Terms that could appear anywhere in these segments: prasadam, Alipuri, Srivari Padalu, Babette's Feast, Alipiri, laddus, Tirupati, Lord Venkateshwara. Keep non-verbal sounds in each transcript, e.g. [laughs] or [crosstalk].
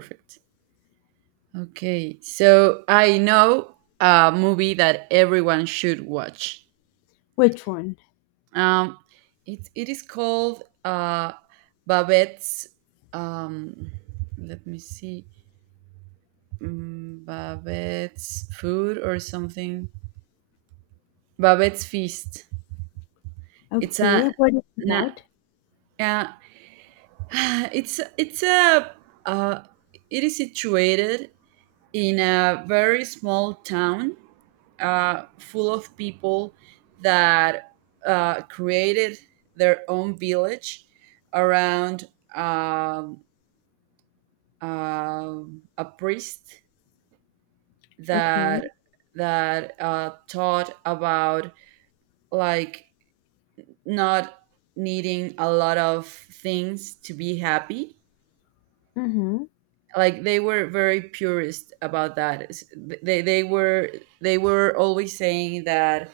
Perfect. Okay, so I know a movie that everyone should watch. Which one? Um, it is called Babette's. Um, let me see, Babette's food or something. Babette's feast. It's a, Okay, what is it na, about? yeah, [sighs] it's a uh, it is situated in a very small town full of people that created their own village around um, a priest Okay. that that taught about like not needing a lot of things to be happy Mm-hmm. like they were very purist about they were they were always saying that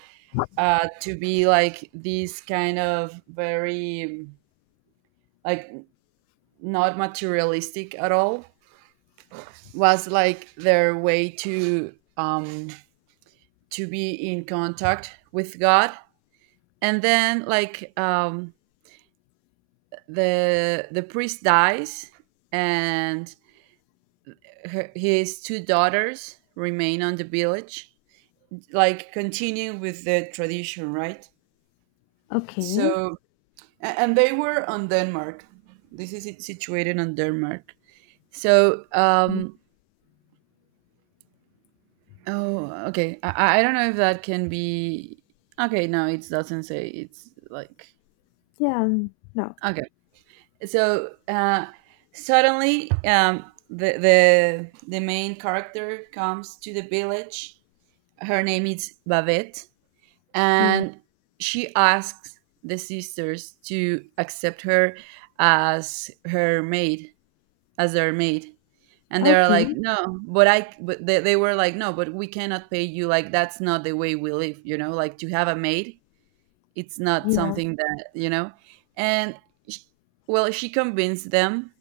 to be like these kind of very like not materialistic at all was like their way to be in contact with god, and then like the priest dies, and his two daughters remain on the village like continue with the tradition, right? Okay. So and they were on Denmark. This is it situated on Denmark. So, oh, okay. I don't know if that can be. Okay, no, it doesn't say. It's like Yeah. No. okay. So suddenly, the main character comes to the village. Her name is Babette, Yeah. and she asks the sisters to accept her as her maid as their maid, and they're like Okay. no but I but they were like no but we cannot pay you, like that's not the way we live, you know, like to have a maid, it's not Yeah. something that, you know. And sh- well she convinced them,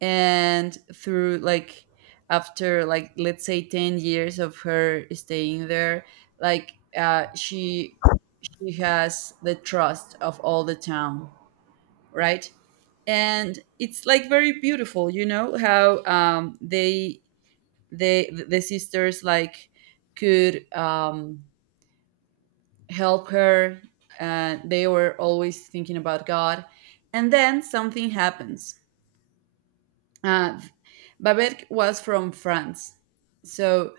and through like after like let's say 10 years of her staying there, like she has the trust of all the town, right? And it's like very beautiful, you know, how they the sisters like could help her, and they were always thinking about God. And then something happens. Uh, Babette was from France, so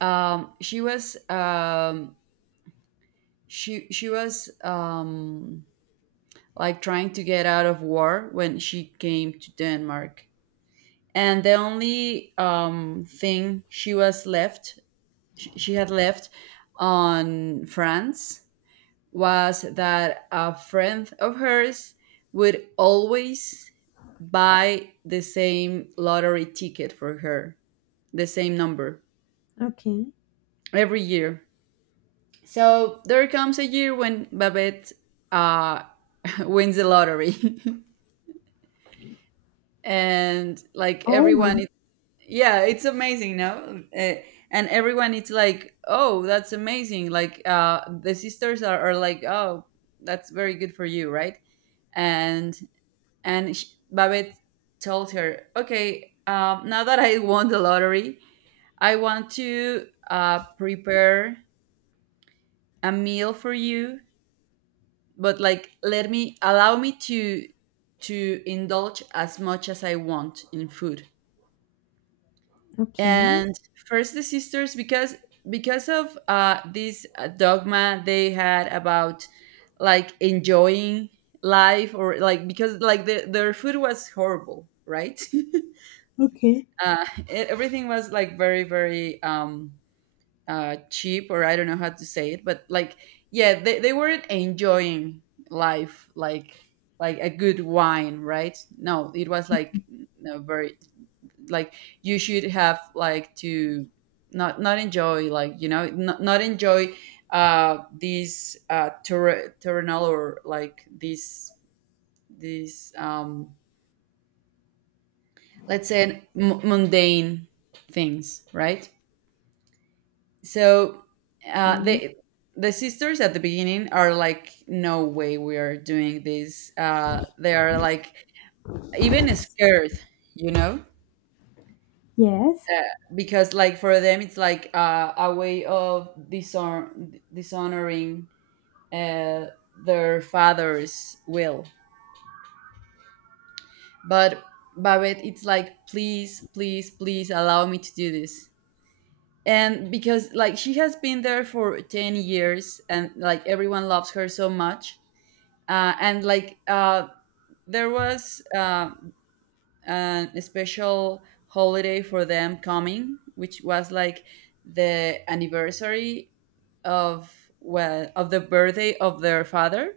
um, she was um, she was like trying to get out of war when she came to Denmark, and the only thing she was she had left on France was that a friend of hers would always buy the same lottery ticket for her, the same number, Okay. every year. So there comes a year when Babette, uh, [laughs] wins the lottery [laughs] and like Oh my. everyone, yeah it's amazing, no, and everyone it's like oh that's amazing, like the sisters are like oh that's very good for you, right? and and sh Babette told her okay, now that I won the lottery I want to prepare a meal for you, but like let me allow me to indulge as much as I want in food. Okay. And first the sisters, because of this dogma they had about like enjoying life, or like because like their food was horrible, right? [laughs] Okay. Everything was like very very cheap, or I don't know how to say it, but like yeah they weren't enjoying life, like a good wine, right? No, it was like, you know, very like you should have like to not enjoy, like you know, not enjoy these terrenal, or like these these let's say mundane things, right? So Okay. they the sisters at the beginning are like no way we are doing this, they are like even scared, you know, Yes. uh, because like for them it's like a way of dishonoring uh, their father's will. But Babette it's like please please please allow me to do this. And because like she has been there for 10 years and like everyone loves her so much, and like there was an special holiday for them coming, which was like the anniversary of, well, of the birthday of their father,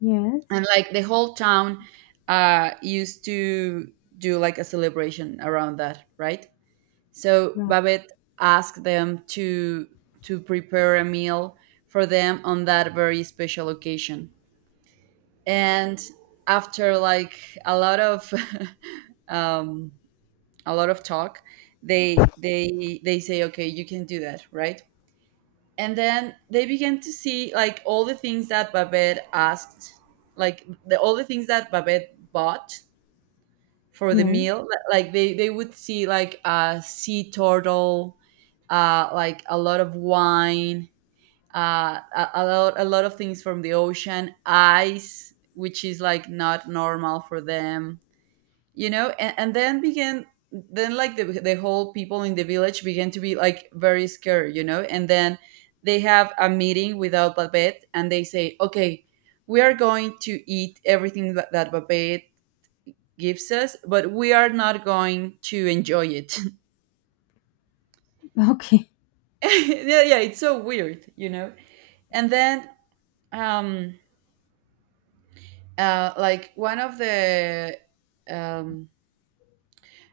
Yes. and like the whole town used to do like a celebration around that, right? So Right. Babette asked them to prepare a meal for them on that very special occasion, and after like a lot of [laughs] um, a lot of talk they say okay you can do that, right? And then they began to see like all the things that Babette asked, like all the things that Babette bought for the Yes. [laughs] meal. Like they would see like a sea turtle, like a lot of wine, a lot of things from the ocean ice, which is like not normal for them, you know. And and, then began then like the whole people in the village began to be like very scared, you know, and then they have a meeting without Babette and they say okay, we are going to eat everything that Babette gives us, but we are not going to enjoy it. Okay. [laughs] Yeah yeah, it's so weird, you know. And then um like um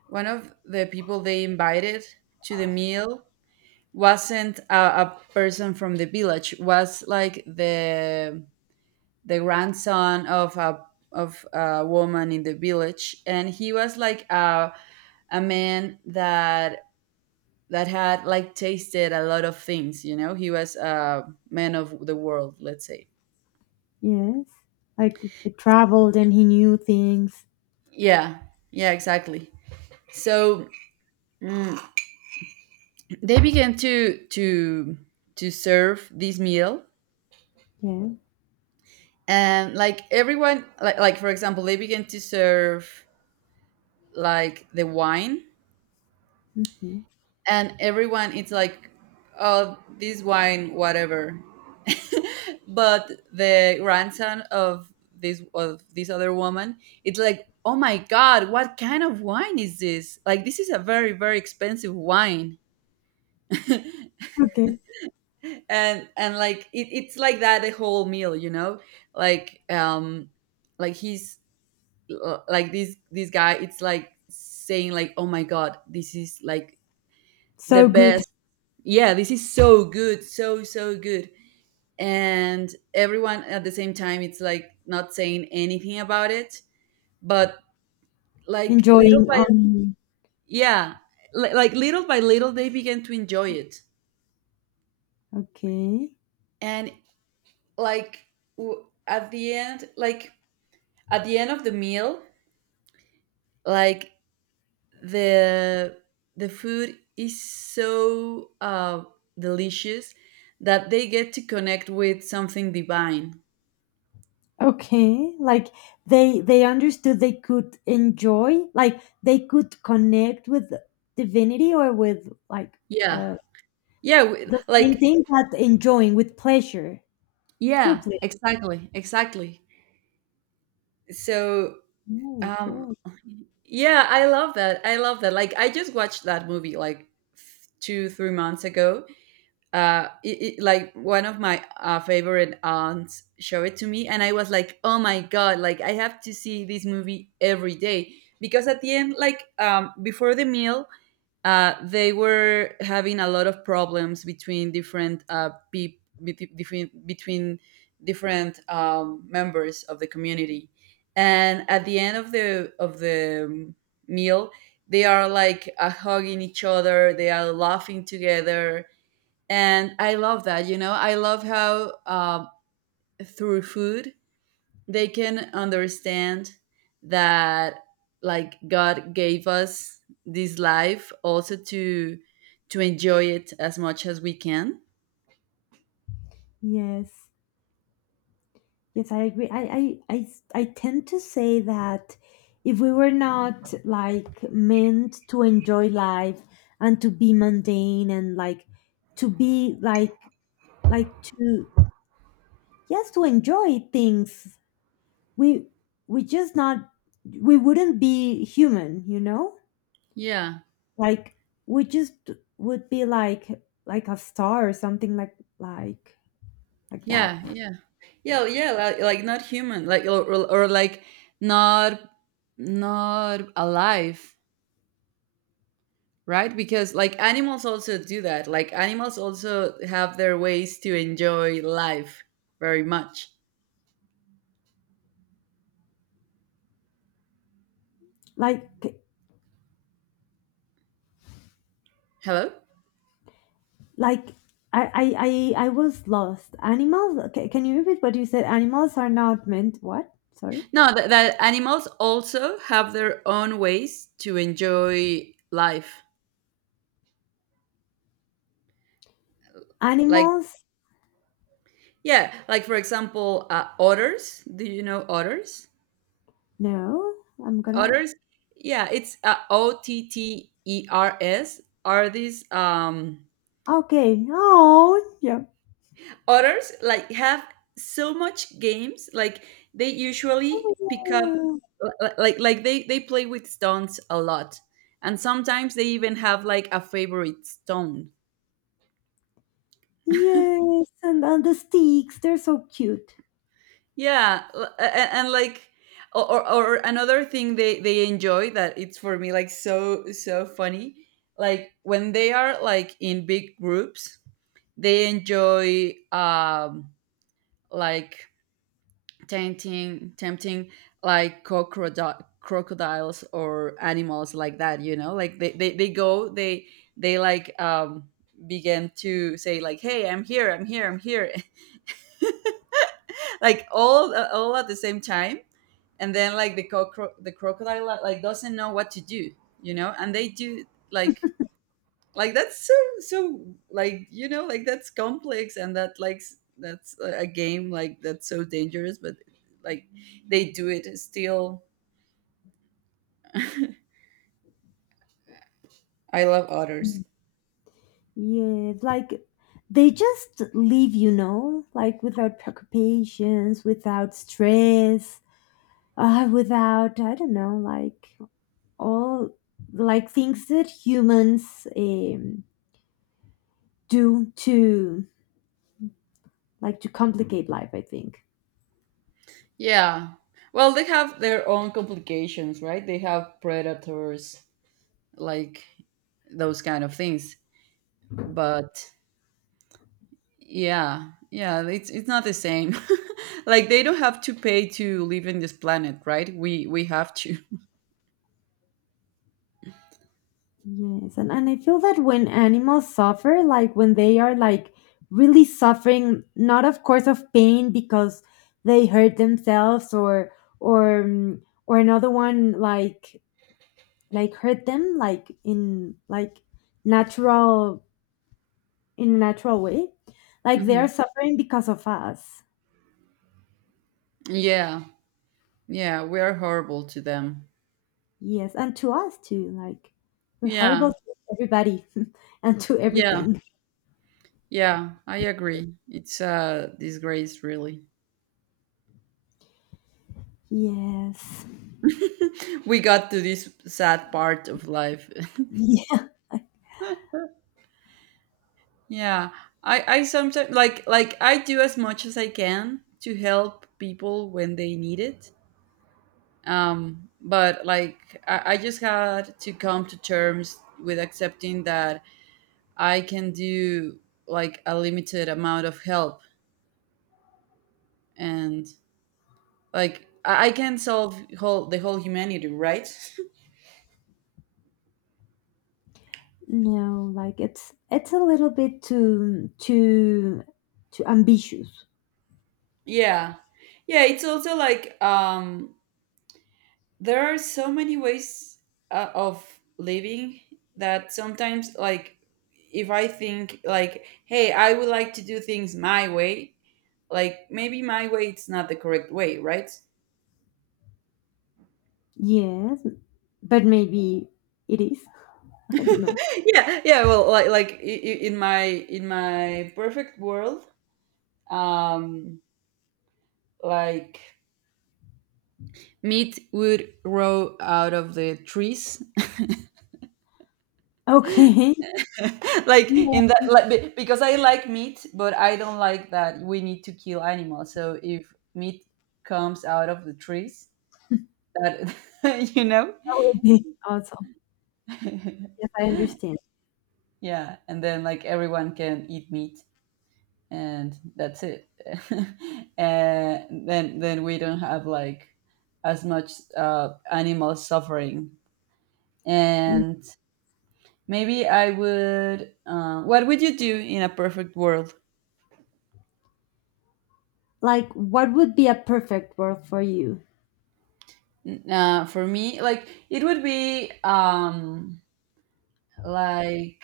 one of the people they invited to the meal wasn't a person from the village, was like the grandson of a woman in the village, and he was like a man that that had like tasted a lot of things, you know, he was a man of the world, let's say. Yes. Like he traveled and he knew things. Yeah yeah, exactly. So, mm, they began to to serve this meal. Yeah. And like everyone like for example they began to serve like the wine, Mm-hmm. and everyone it's like oh this wine whatever. [laughs] But the grandson of this other woman it's like oh my god what kind of wine is this, like this is a very very expensive wine. [laughs] Okay. And like it's like that the whole meal, you know, like like he's like this guy it's like saying like oh my god this is like the So good. best. Yeah this is so good, so so good. And everyone at the same time it's like not saying anything about it, but like little Enjoying by, on. yeah, like little by little they began to enjoy it. Okay. And like at the end like at the end of the meal, like the the food is so delicious that they get to connect with something divine. Okay, like they understood they could enjoy, like they could connect with divinity or with like Yeah the yeah, the same like thing but enjoying with pleasure, true yeah, pleasure. exactly, exactly. So, Oh, um, cool. yeah, I love that. I love that. Like, I just watched that movie like two, 3 months ago. Like one of my favorite aunts showed it to me, and I was like, oh my god! Like, I have to see this movie every day, because at the end, like, before the meal, they were having a lot of problems between different between different members of the community, and at the end of the meal, they are like hugging each other. They are laughing together, and I love that. You know, I love how through food they can understand that like god gave us this life also to enjoy it as much as we can. Yes, yes, I agree. I tend to say that if we were not like meant to enjoy life and to be mundane and like to be like to yes to enjoy things we we just not we wouldn't be human, you know, Yeah like we just would be like a star or something like that yeah. Yeah yeah, yeah, like not human like, or like, not not alive, right? Because like animals also do that, like animals also have their ways to enjoy life very much. like Hello. like I was lost. Animals, okay, can you repeat what you said? Animals are not meant what, sorry? No, that, that animals also have their own ways to enjoy life. Like, Animals, yeah, like for example, otters. Do you know otters? no, I'm gonna Otters, yeah, it's OTTERS. Are these okay. Oh yeah. otters like have so much games? Like they usually pick up, Oh, like they play with stones a lot, and sometimes they even have like a favorite stone. yeah. Yes, and the sticks, they're so cute. Yeah, and, like or, or or another thing they enjoy that it's for me like so so funny. Like when they are like in big groups, they enjoy like tempting like crocodiles or animals like that, you know? Like they go they like begin to say like hey I'm here I'm here I'm here, [laughs] like all at the same time, and then like the crocodile like doesn't know what to do, you know, and they do like like that's so so, like you know like that's complex, and that like that's a game, like that's so dangerous, but like they do it still. I love otters. Yeah, like they just leave, you know, like without preoccupations, without stress, without, I don't know, like all like things that humans do to like to complicate life, I think. Yeah, well they have their own complications, right? They have predators, like those kind of things, but yeah, yeah, it's not the same. [laughs] like they don't have to pay to live in this planet, right? We have to. [laughs] Yes, and I feel that when animals suffer, like when they are like really suffering, not of course of pain because they hurt themselves or or another one like hurt them like in like natural in a natural way, like they are Mhm. suffering because of us. Yeah, yeah, we are horrible to them. Yes, and to us too, like we're horrible Yeah, to everybody. [laughs] And to yeah, everything. yeah, I agree. It's a disgrace, really. Yes, [laughs] We got to this sad part of life. [laughs] yeah. Yeah, I sometimes like I do as much as I can to help people when they need it. But like I just had to come to terms with accepting that I can do like a limited amount of help and like I can solve whole the whole humanity, right? No, like it's a little bit too too ambitious. [laughs] Yeah, yeah, it's also like there are so many ways of living that sometimes like if I think like hey I would like to do things my way. Like maybe my way it's not the correct way, right? Yes, but maybe it is. [laughs] I don't know. Yeah, yeah, well in my perfect world um like meat would grow out of the trees. Okay. [laughs] [laughs] Like in Yeah, that, because I like meat but I don't like that we need to kill animals. So if meat comes out of the trees, that [laughs] you know. that would be awesome. Yes, I [laughs] understand. Yeah, and then like everyone can eat meat, and that's it. [laughs] And then we don't have like as much animal suffering. And maybe I would. What would you do in a perfect world? Like, what would be a perfect world for you? For me, like it would be like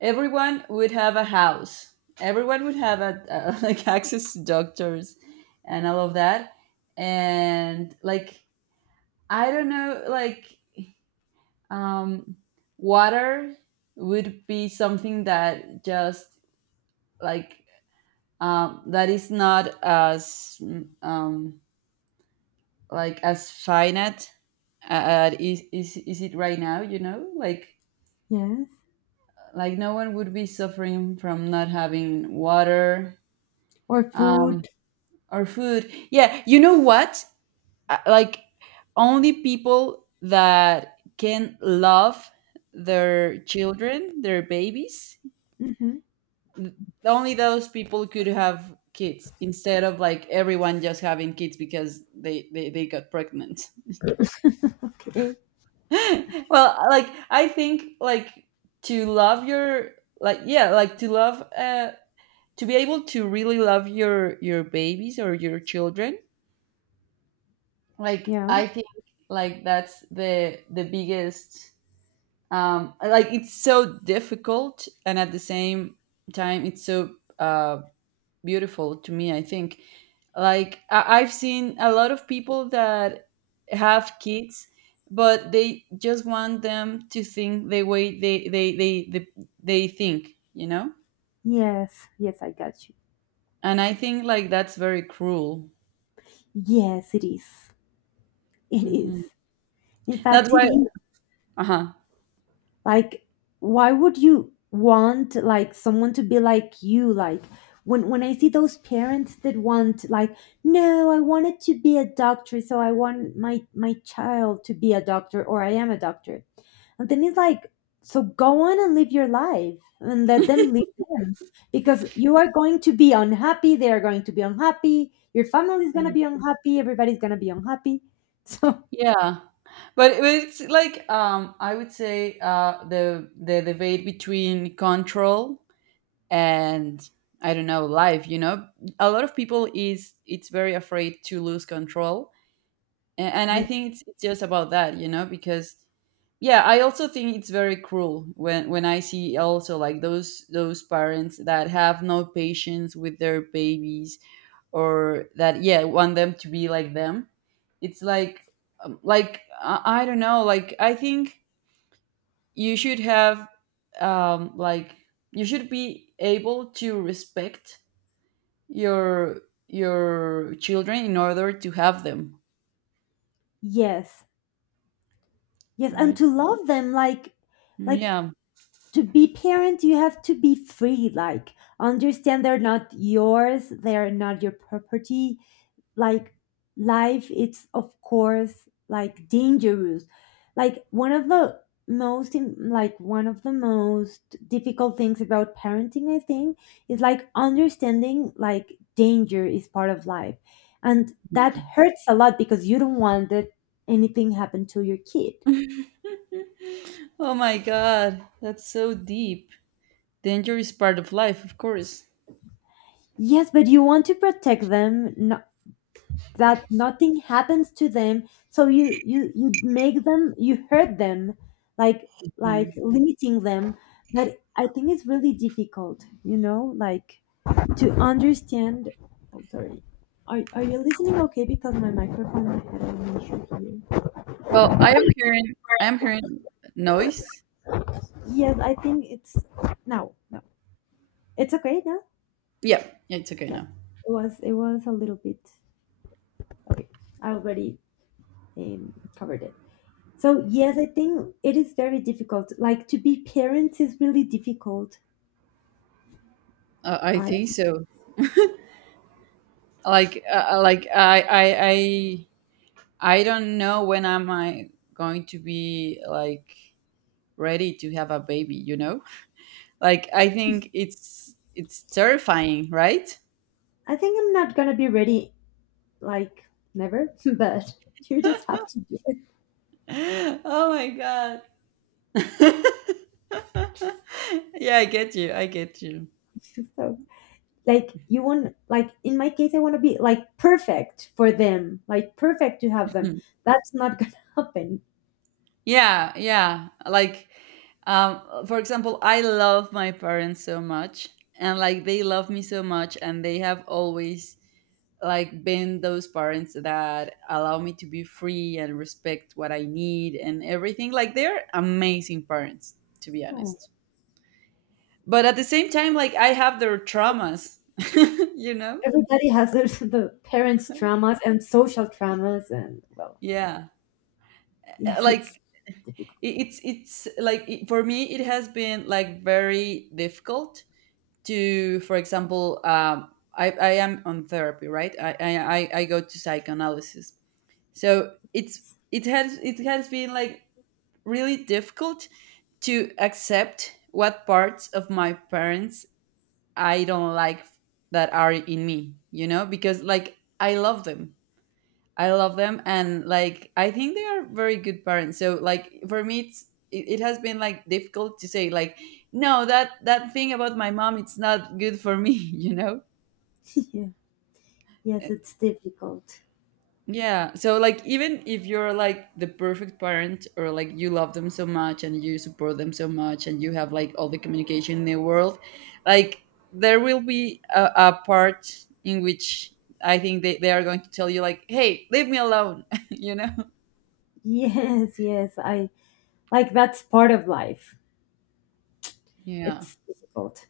everyone would have a house. Everyone would have a [laughs] like access to doctors and all of that. And like I don't know, like um, water would be something that just like that is not as like as finite, is it right now, you know? like Yes. like no one would be suffering from not having water. Or um, food? or food, yeah, you know what? Like only people that can love their children, their babies, Hmm. only those people could have kids, instead of like everyone just having kids because they got pregnant. [laughs] Okay. [laughs] Well, like I think like to love your, like yeah, like to love, uh, to be able to really love your babies or your children. Like Yeah. I think like that's the biggest like it's so difficult, and at the same time it's so uh beautiful to me. I think like I've seen a lot of people that have kids, but they just want them to think the way they think, you know. Yes. Yes, I got you. And I think like that's very cruel. Yes, it is. It is. Hmm. In That's fact, it why. is. Uh-huh. Like, why would you want like someone to be like you? Like, when I see those parents that want like, no, I wanted to be a doctor, so I want my child to be a doctor, or I am a doctor. And then it's like, so go on and live your life and let them live theirs, because you are going to be unhappy. They are going to be unhappy. Your family is going to be unhappy. Everybody's going to be unhappy. [laughs] So, Yeah, but it's like I would say the debate between control and, I don't know, life. You know, a lot of people is it's very afraid to lose control. And I yeah. think it's just about that. You know, because yeah, I also think it's very cruel when I see also like those parents that have no patience with their babies, or that yeah want them to be like them. It's like I don't know, like I think you should have like you should be able to respect your your children in order to have them, Yes. Yes. And right? to love them, like, Yeah. to be parent, you have to be free. Like, understand they're not yours, they're not your property. Like, life it's of course like dangerous. Like one of the like one of the most difficult things about parenting, I think, is like understanding like danger is part of life, and that hurts a lot because you don't want that anything happen to your kid. Oh my god, that's so deep. Danger is part of life, of course. Yes, but you want to protect them, no, that nothing happens to them. So you make them, you hurt them, like like Mm. limiting them. But I think it's really difficult, you know, like to understand. Oh, sorry, are you listening okay? Because my microphone had an issue here. Well, I am hearing, I am hearing noise. Yes, I think it's no, no, it's okay now. Yeah, yeah, it's okay Yeah, now. it was a little bit okay. I already covered it. So yes, I think it is very difficult. Like to be parents is really difficult. I I think so. Like I don't know when am I going to be like ready to have a baby, you know? [laughs] Like I think it's terrifying, right? I think I'm not gonna be ready, like never, [laughs] but you just have to do [laughs] Oh my God. [laughs] Yeah, I get you. I get you. it. [laughs] So like you want, like in my case I wanna be like perfect for them, like perfect to have them. Mhm. That's not gonna [laughs] happen. Yeah, yeah. Like, um, for example, I love my parents so much, and like they love me so much, and they have always like been those parents that allow me to be free and respect what I need and everything. Like they're amazing parents, to be Oh. honest. But at the same time, like I have their traumas, [laughs] you know? Everybody has their, the parents' traumas and social traumas and well, Yeah. Yes, it's Like it- difficult. It's like it, for me it has been like very difficult to, for example, i am on therapy, right? I go to psychoanalysis, so it's it has, it has been like really difficult to accept what parts of my parents I don't like that are in me, you know, because like I love them, I love them, and like I think they are very good parents. So like for me, it's it, it has been like difficult to say like no, that that thing about my mom it's not good for me, [laughs] you know. [laughs] Yeah. Yes, Eh, it's difficult. yeah. So like even if you're like the perfect parent, or like you love them so much and you support them so much and you have like all the communication in the world, like there will be a part in which I think they are going to tell you like, hey, leave me alone, [laughs] you know? Yes, yes. I like that's part of life. Yeah. It's difficult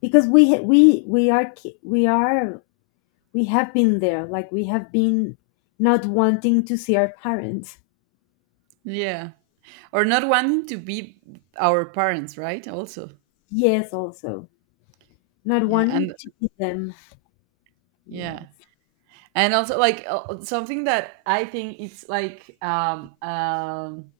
because we are we are we have been there, like we have been not wanting to see our parents. Yeah. Or not wanting to be our parents, right? Also, Yes, also not yeah. wanting And to see them. yeah, Yes, and also like something that I think it's like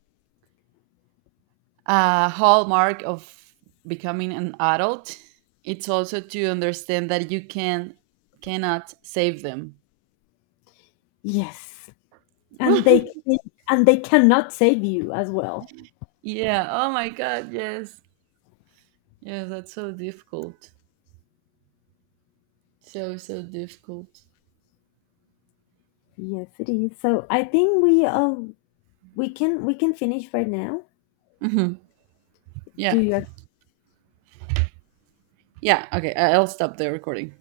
a hallmark of becoming an adult, it's also to understand that you can cannot save them. yes. And they [laughs] can- and they cannot save you as well. Yeah, oh my god, yes. Yeah, that's so difficult. So so difficult. Yes, it is. So I think we can finish right now. Hmm. Do Yeah. you Yeah, okay, I'll stop the recording.